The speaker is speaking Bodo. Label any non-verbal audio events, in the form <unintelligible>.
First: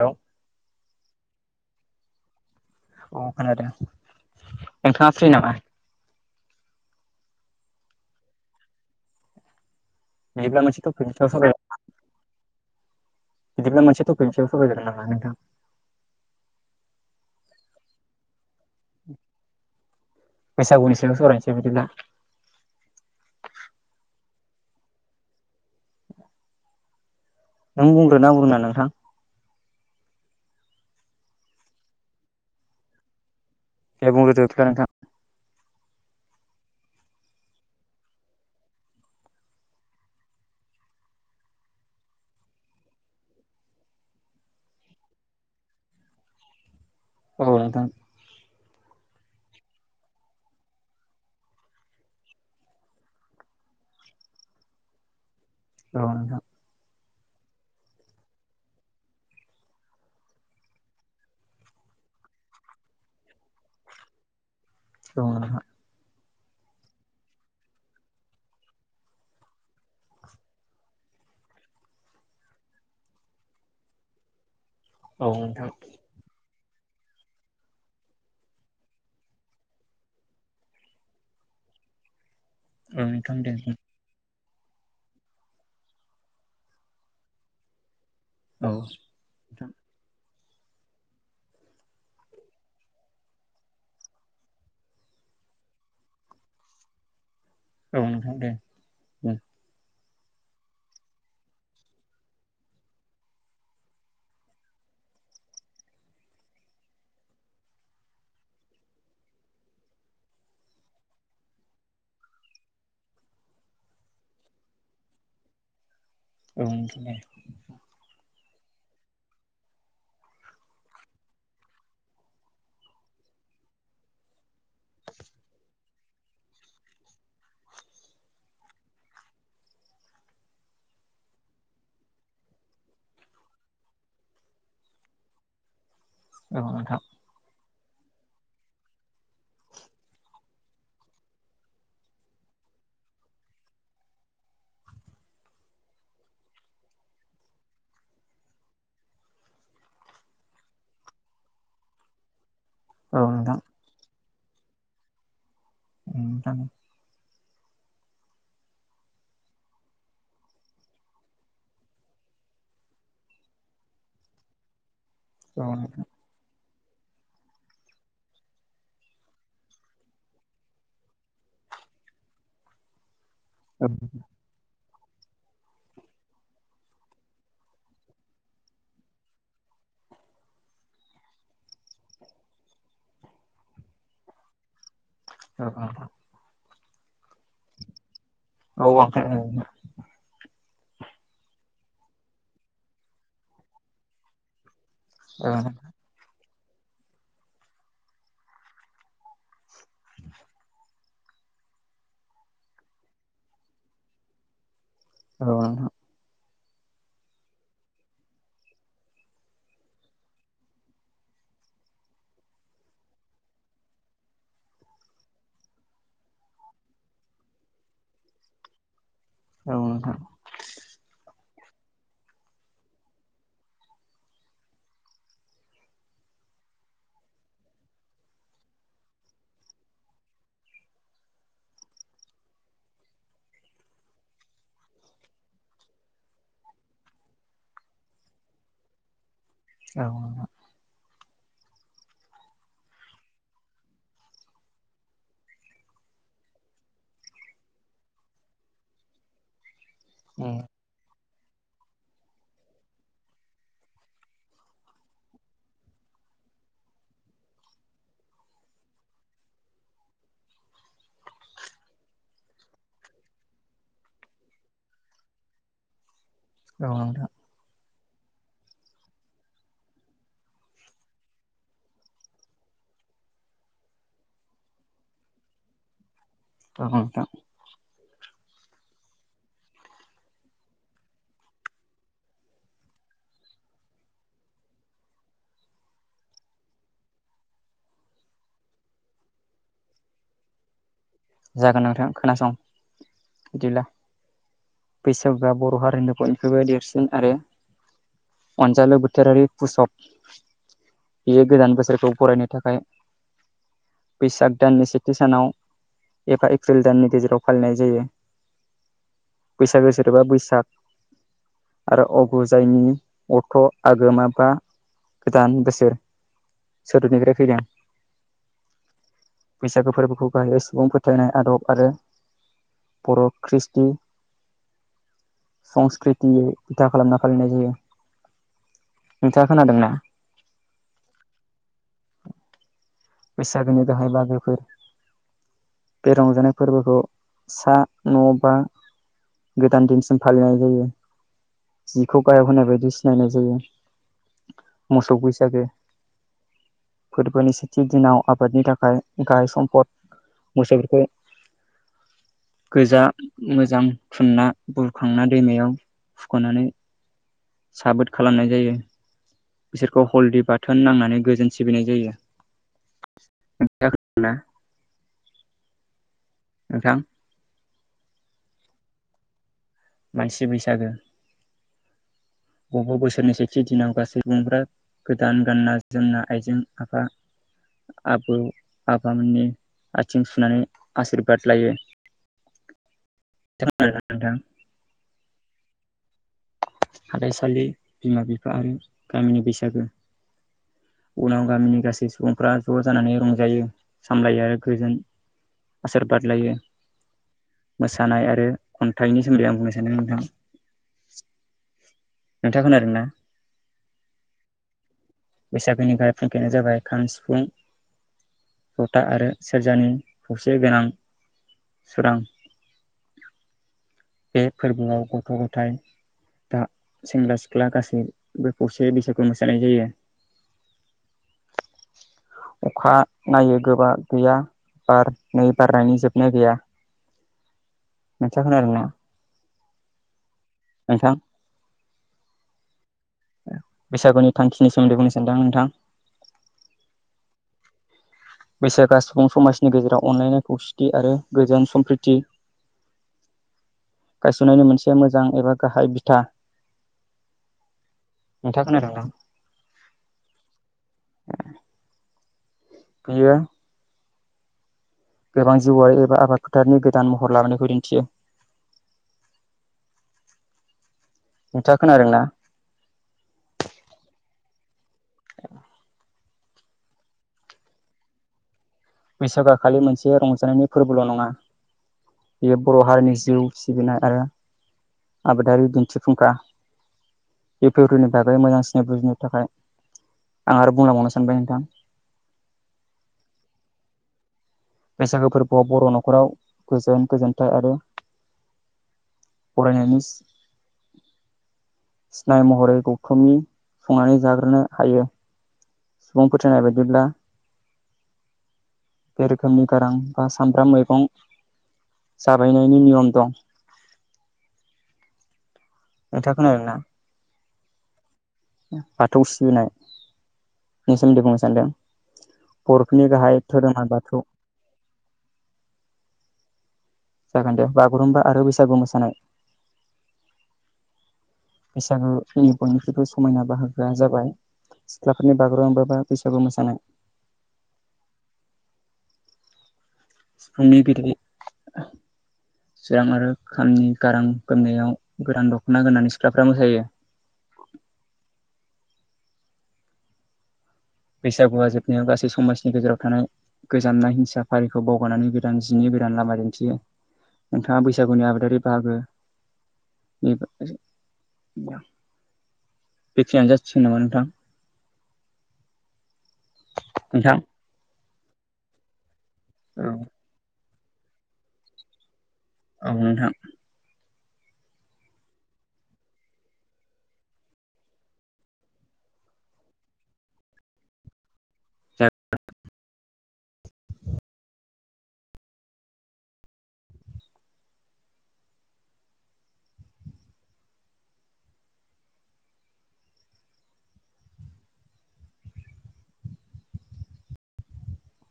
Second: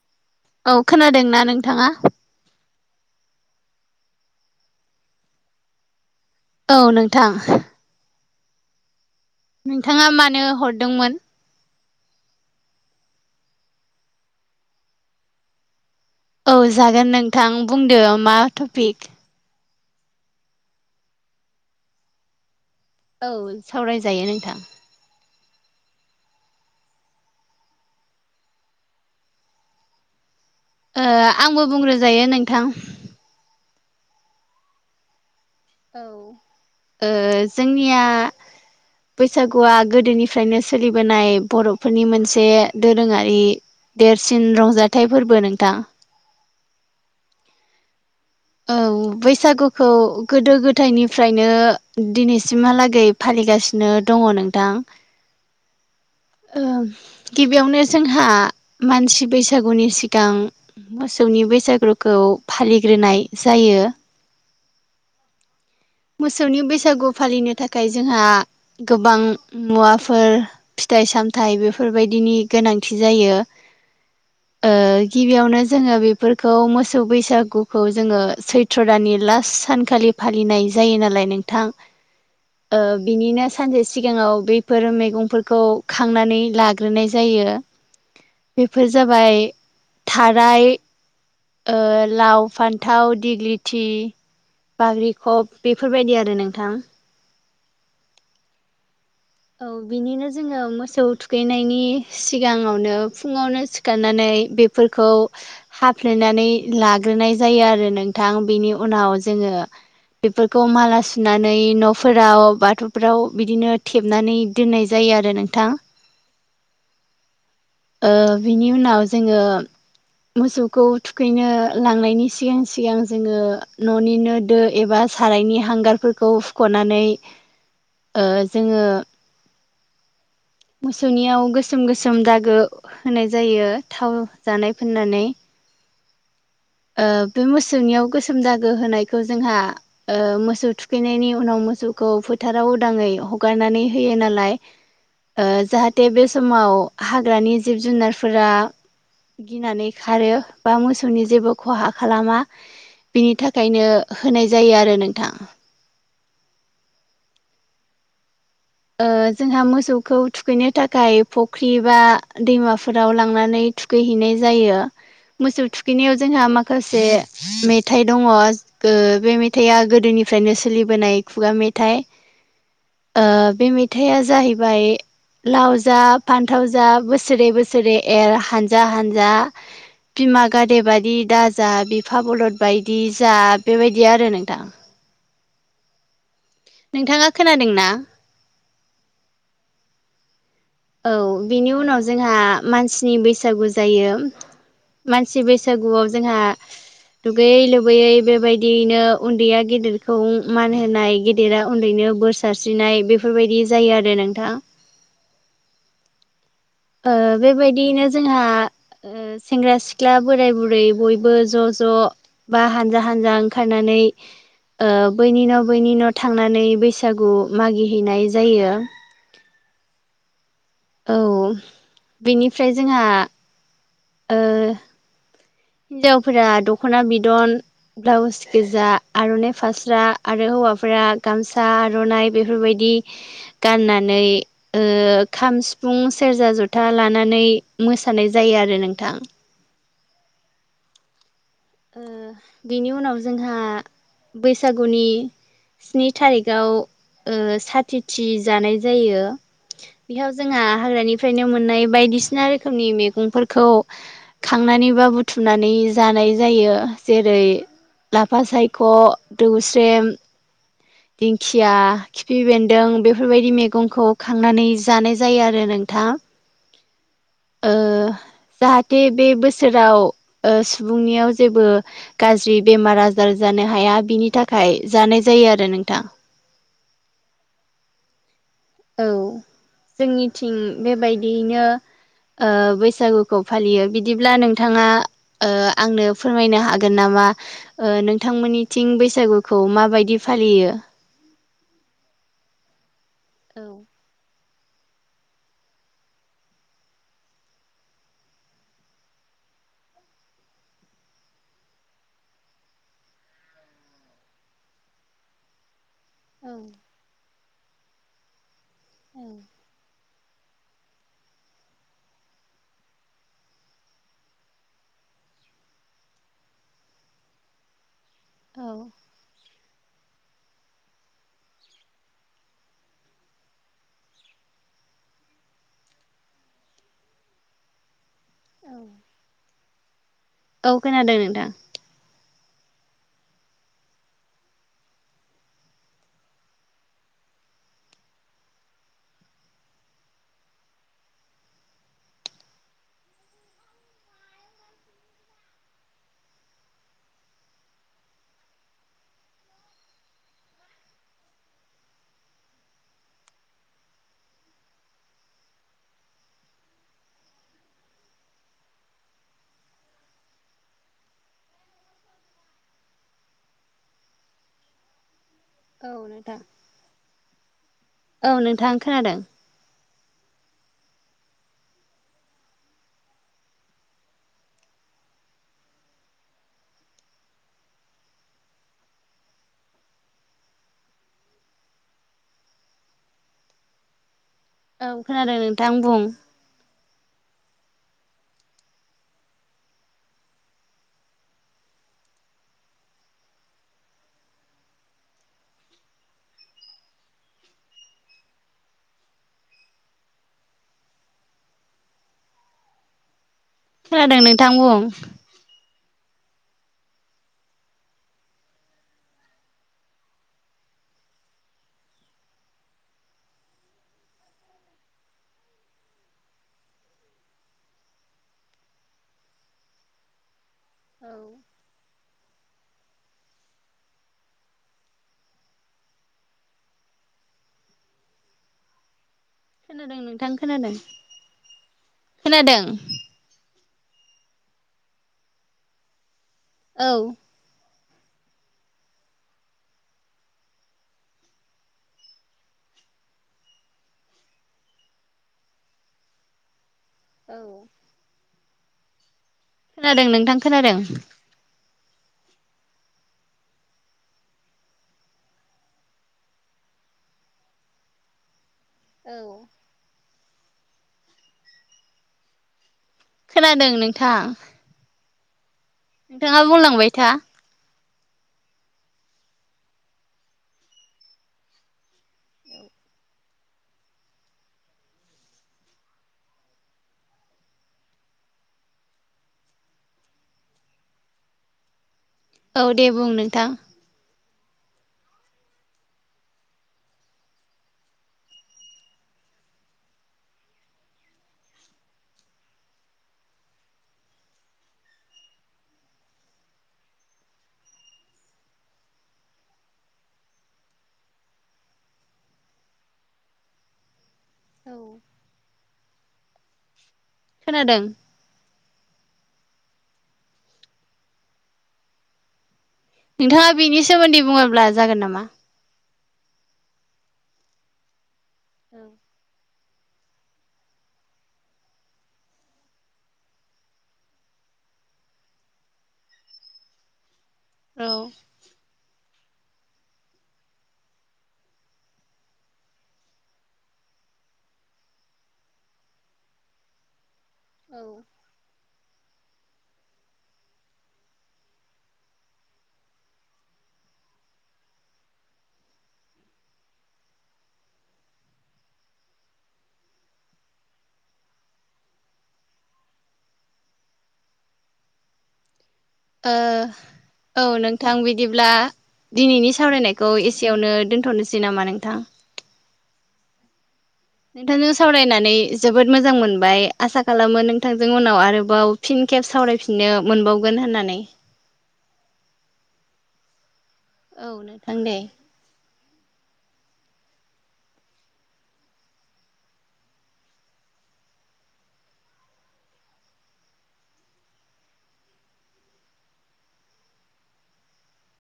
औ औ खोनादोंना नोंथाङा? अ खोनादों नोंथांङा फ्रिना मा? औ नोंथां। नोंथाङा मानो बिदिब्ला मोनसे टपिकनि हरदोंमोन? सायाव बिदि मोनसे टपिकनि सायाव सावराय ग्रोनो नामा नोंथां? औ जागोन नोंथां बुंदो मा टपिक बैसागुनि सायाव' सावरायनोसै बिदिब्ला औ सावरायजायो नोंथां। नों बुंग्रोनोना आं बुंग्रोनो नोंथां ओ आंबो बुंग्रोजायो नोंथां दे बुंग्रोदो नोंथां औ ओ जोंनिया बैसागुआ गोदोनिफ्रायनो सोलिबोनाय बर'फोरनि मोनसे दोरोङारि देरसिन रंजाथाइ फोरबो नोंथां औ नोंथां औ बैसागुखौ गोदो गोदायनिफ्रायनो दिनैसिमहालागै फालि लिबोगासिनो दङ नोंथां औ नोंथां ओ गिबियावनो जोंहा मानसि बैसागुनि सिगां मोसौनि बैसागुखौ फालिग्रोनाय जायो। औ नोंथां मोसौनि बैसागु फालिनो थाखाय जोंहा गोबां मुवाफोर फिथाइ फिथाइ सामथाइ बेफोरबायदिनि गोनांथि जायो। ओ औ नोंथां औ गिबियावनो नोंथां दे जोङो बे फोरखौ मोसौ बैसागुखौ जोङो सैथ्र' दाननि लास सानखालि फालिनाय जायो नालाय नोंथां औ नोंथां औ बिनिनो ओ नोंथां दे सानसे सिगांआव बे बेफोर मैगंफोरखौ खांनानै लाग्रोनाय जायो। बेफोर औ जाबाय थाराय ओ लाव फान्थाव दिग्लिथि बाग्रिखब बेफोरबायदि आरो नोंथां। औ नोंथां दे औ बिनिनो जोङो मोसौ थुखैनायनि सिगाङावनो फुङावनो सिखारनानै बेफोर खौ हाफ्लेनानै लाग्रोनाय जायो आरो नोंथां बेनि उनाव जोङो बेफोरखौ माला सुनानै न'फोराव बाथौफोराव बिदिनो खेबनानै दोननाय जायो आरो नोंथां औ नोंथां औ ओ बिनि उनाव जोङो मोसौखौ थुखैनो लांनायनि सिगां सिगां जोङो न'निनो दो एबा सारायनि हांगारफोरखौ हुख'नानै ओ जोङो मोसौनियाव गोसोम गोसोम दागो होनाय जायो थाव जानाय फोननानै ओ बे मोस सौनिआव गोसोम दागो होनायखौ जोंहा ओ मोसौ थुखैनायनि उनाव मोसौखौ फोथाराव उदाङै हगारनानै होयो नालाय ओ जाहाथे बे समाव हाग्रानि जिब जुनारफोरा गिनानै खारो बा मोसौनि जेबो खहा खालामा औ बिनि थाखायनो होनाय जायो आरो नोंथां नोंथां ओ जोंहा मोसौखौ थुखैनो थाखाय फुख्रि बा दैमाफोराव लांनानै थुखैहैनाय जायो मोसौ थुखैनायाव जोंहा माखा खासे मेथाइ दङ ओ बे मेथाइआ गोदोनिफ्रायनो सोलिबोनाय खुगा मे थाइ ओ बे नोंथां औ नोंथां मेथाइआ जाहैबाय लाव जा फान्थाव जा बोसोरै बोसोरै एर हानजा हानजा बिमा गाइदे बायदि दाजा बिफा बलद बायदि जा बेबायदि आरो नोंथां <inaudible> अ अ नोंथाङा खोनादोंना औ आं खोनादों औ बेनि उनाव जोंहा मानसिनि बैसागु जायो मानसि बैसागुआव जोंहा दुगैयै लुबैयै बेबायदियैनो उन्दैया गेदेरखौ मान होनाय गेदेरा उन्दैनो बोर सारस्रिनाय बेफोरबायदि जायो आरो नोंथाङा औ ओ बेबायदियैनो जोंहा सेंग्रा सिख्ला बोराय बुरै बयबो ज' ज' बा हानजा हानजा ओंखारनानै नै ओ बै निन' बै निन' थांनानै बैसागु मागिहैनाय जायो औ नोंथां औ बेनिफ्राय जोंहा ओ हिनजावफोरा दख'ना बिदन ब्लाउस गोजा आर'नाइ फास्रा आरो हौवा गामसा आर'ना बेफोरबायदि गानानै ओ खाम सिफुं सेरजा जथा लानानै मोसानाय जायो आरो नोंथां औ बिनि उनाव जोंहा बैसागुनि स्नि तारिख आव ओ सात थिथि जानाय जायो बेहायाव जोंहा हाग्रानि फ्रायनो मोननाय बायदिसिना रोखोमनि मैगंफोरखौ खांनानै बा बुथुमनानै जानाय जायो जेरै लाफा सायख' दौस्रेम दिंखिया खिफि बेन्दों बेफोरबायदि मैगंखौ खांनानै जानाय जायो आरो नों थां औ नोंथां। जाहाथे बे बोसोराव ओ सुबुंनियाव जेबो गाज्रि बेमार आजार जानो हाया बिनि थाखाय जानाय जायो आरो नोंथां। औ नोंथां। औ जोंनिथिं बेबायदियैनो ओ बैसागुखौ फालियो बिदिब्ला नोंथाङा ओ आंनो फोरमायनो हागोन नामा ओ नोंथांमोननिथिं बैसागुखौ माबायदि फालियो? जागोन नोंथां खोनासं। औ बिदिब्ला बैसागुआ बर' हारिनि बयनिफ्रायबो देरसिन आरो अनजालु बोथोरारि <unintelligible> बियो गोदान बोसोरखौ बरायनो थाखाय बैसाग दाननि सेथि सानाव एफा एप्रिल दाननि गेजेराव फालिनाय जायो बैसागो आरोबा बैसाग आरो अगु जायनि अथ' आगोमाबा गोदान बोसोर सोदोबनिफ्राय फैदों। औ बैसागो फोरबोखौ गाहायै सुबुंफोर फोथायनाय आदब आरो बर' खृषटि संस्कृति बिथा खालामना फालिनाय जायो। नोंथाङा खोनादोंना? औ खोनादों नोंथां। बैसागोनि गाहाय बाहागोफोर बे रंजानाय फोरबोखौ सा न' बा गोदान दिनसिम फालिनाय जायो। जिखौ गायक होनाय बायदि सिनायनाय जायो। मोसौ बैसागो फोरबोनि थि दिनाव आबादनि थाखाय गाहाय सम्फद मोसौफोरखौ गोजा मोजां थुनना बुरखांना दैमायाव फुख'नानै साबोद खालामनाय जायो। बिसोरखौ हलदि बाथोन नांनानै गोजोन सिबिनाय जायो <unintelligible> औ नोंथां। नोंथां औ नोंथां खोनादों। मानसि बैसागो। बबेबा बोसोरनि सेथि दिनाव गासै सुबुंफ्रा गोदान गानना जोमना आइजें आफा आबौ आबामोननि आथिं सुनानै आशिरबाद लायो। <unintelligible> औ खोनादों नोंथां आं बुं। हाथाइसालि बिमा बिफा आरो गामिनि बैसागो। उनाव गामिनि गासै सुबुंफ्रा ज' जानानै रंजायो सामलायो आरो गोजोन आसोर बादलायो। मोसानाय आरो खन्थाइनि सोमोन्दै आं बुंनो सानदों नोंथां। नोंथां खोनादोंना? खोनादों नोंथां बुं। बैसागोनि गाहाय फुंखायानो जाबाय खाम सिफुं। जथा आरो सेरजानि फसे गोनां सोरां बे फोरबोआव गथ' गथाय दा सेंग्रा सिख्ला गासैबो फसे बैसागु मोसानाय जायो । औ अखा नायो गोबा गैया । बार नै बारनायनि जोबनाय गैया नोंथाङा खोनादों ना? खोनादों नोंथां खोनादों खोनादों । बैसागुनि थान्खिनि सोमोन्दै बुंनो सान्दों नोंथां । औ । बैसागा सुबुं समाजनि गेजेराव अनलायनाय खौसेथि आरो गोजोन सम्प्रिति । गायसननायनि मोनसे मोजां एबा गाहाय बिथा औ नोंथांङा खोनादोंना? नोंथां खोनादों बियो गोबां जिउआरारि एबा आबाद फोथारनि गोदान महर लाबोनायखौ दिन्थियो । औ नोंथां खोनादोंना? खोनादों नोंथां । औ नोंथांङा बुंलांबाय था । बैसागुया खालि मोनसे रंजानायनि फोरबोल' नंङा । बेयो बर' हारिनि जिउ सिबिनाय आरो आबादारि दिन्थिफुंखा इउ पि नि बागै मोजांसिन बुजिनो थाखाय आं आरो बुंलाबावनो सानबाय नोंथां । औ दे बुं नोंथां । बैसागो फोरबोआव बर' न'खराव गोजोन गोजोनथाइ आरो फरायनायनिस सिनाय महरै गौथुमनि संनानै जाग्रोनो हायो । सुबुं फोथायनाय बायदिब्ला बे रोखोमनि गारां बा सामब्राम मैगं जाबायनायनि नियम दं । औ नोंथांङा खोनादोंना? खोनादों । बाथौ सिबिनाय नि सोमोन्दै बुंनो सानदों बर'फनि गाहाय नोंथाङा बेनि धोरोमा सोमोन्दै बाथौ । बुङोब्ला जागोन नामा? जागोन दे बागुरुम्बा आरो बैसागु मोसानाय । <inaudible> बैसागोनि बयनिख्रुइबो समायना बाहागोआ जाबाय सिख्लाफोरनि बागुरुम बा बैसागु मोसानाय । औ सिफुंनि बिरगि चिरां आरो खामनि गारां गोमनायाव गोरान दख'ना गोरनानै सिख्लाफ्रा मोसायो । औ बैसागुआ जोबनायाव गासै समाजनि गेजेराव थानाय गोजामनाय हिंसा फारिखौ बावगनानै गोदान जिनि गोदान लामा दिन्थियो नोंथांङा बैसागुनि आबादारि बाहागो <unintelligible> बेखिनियानो जाथसिगोन नामा नोंथां । ओ औ नोंथां बिदिब्ला दिनैनि औ सावरायनायखौ एसेयावनो दोन्थ'नोसै नामा नोंथां। औ नोंथां। नोंथांजों सावरायनानै जोबोद मोजां मोनबाय आसा खालामो नोंथांजों उनाव आरोबाव फिन खेब सावरायफिननो मोनबावगोन होननानै। <unintelligible> औ नोंथां दे।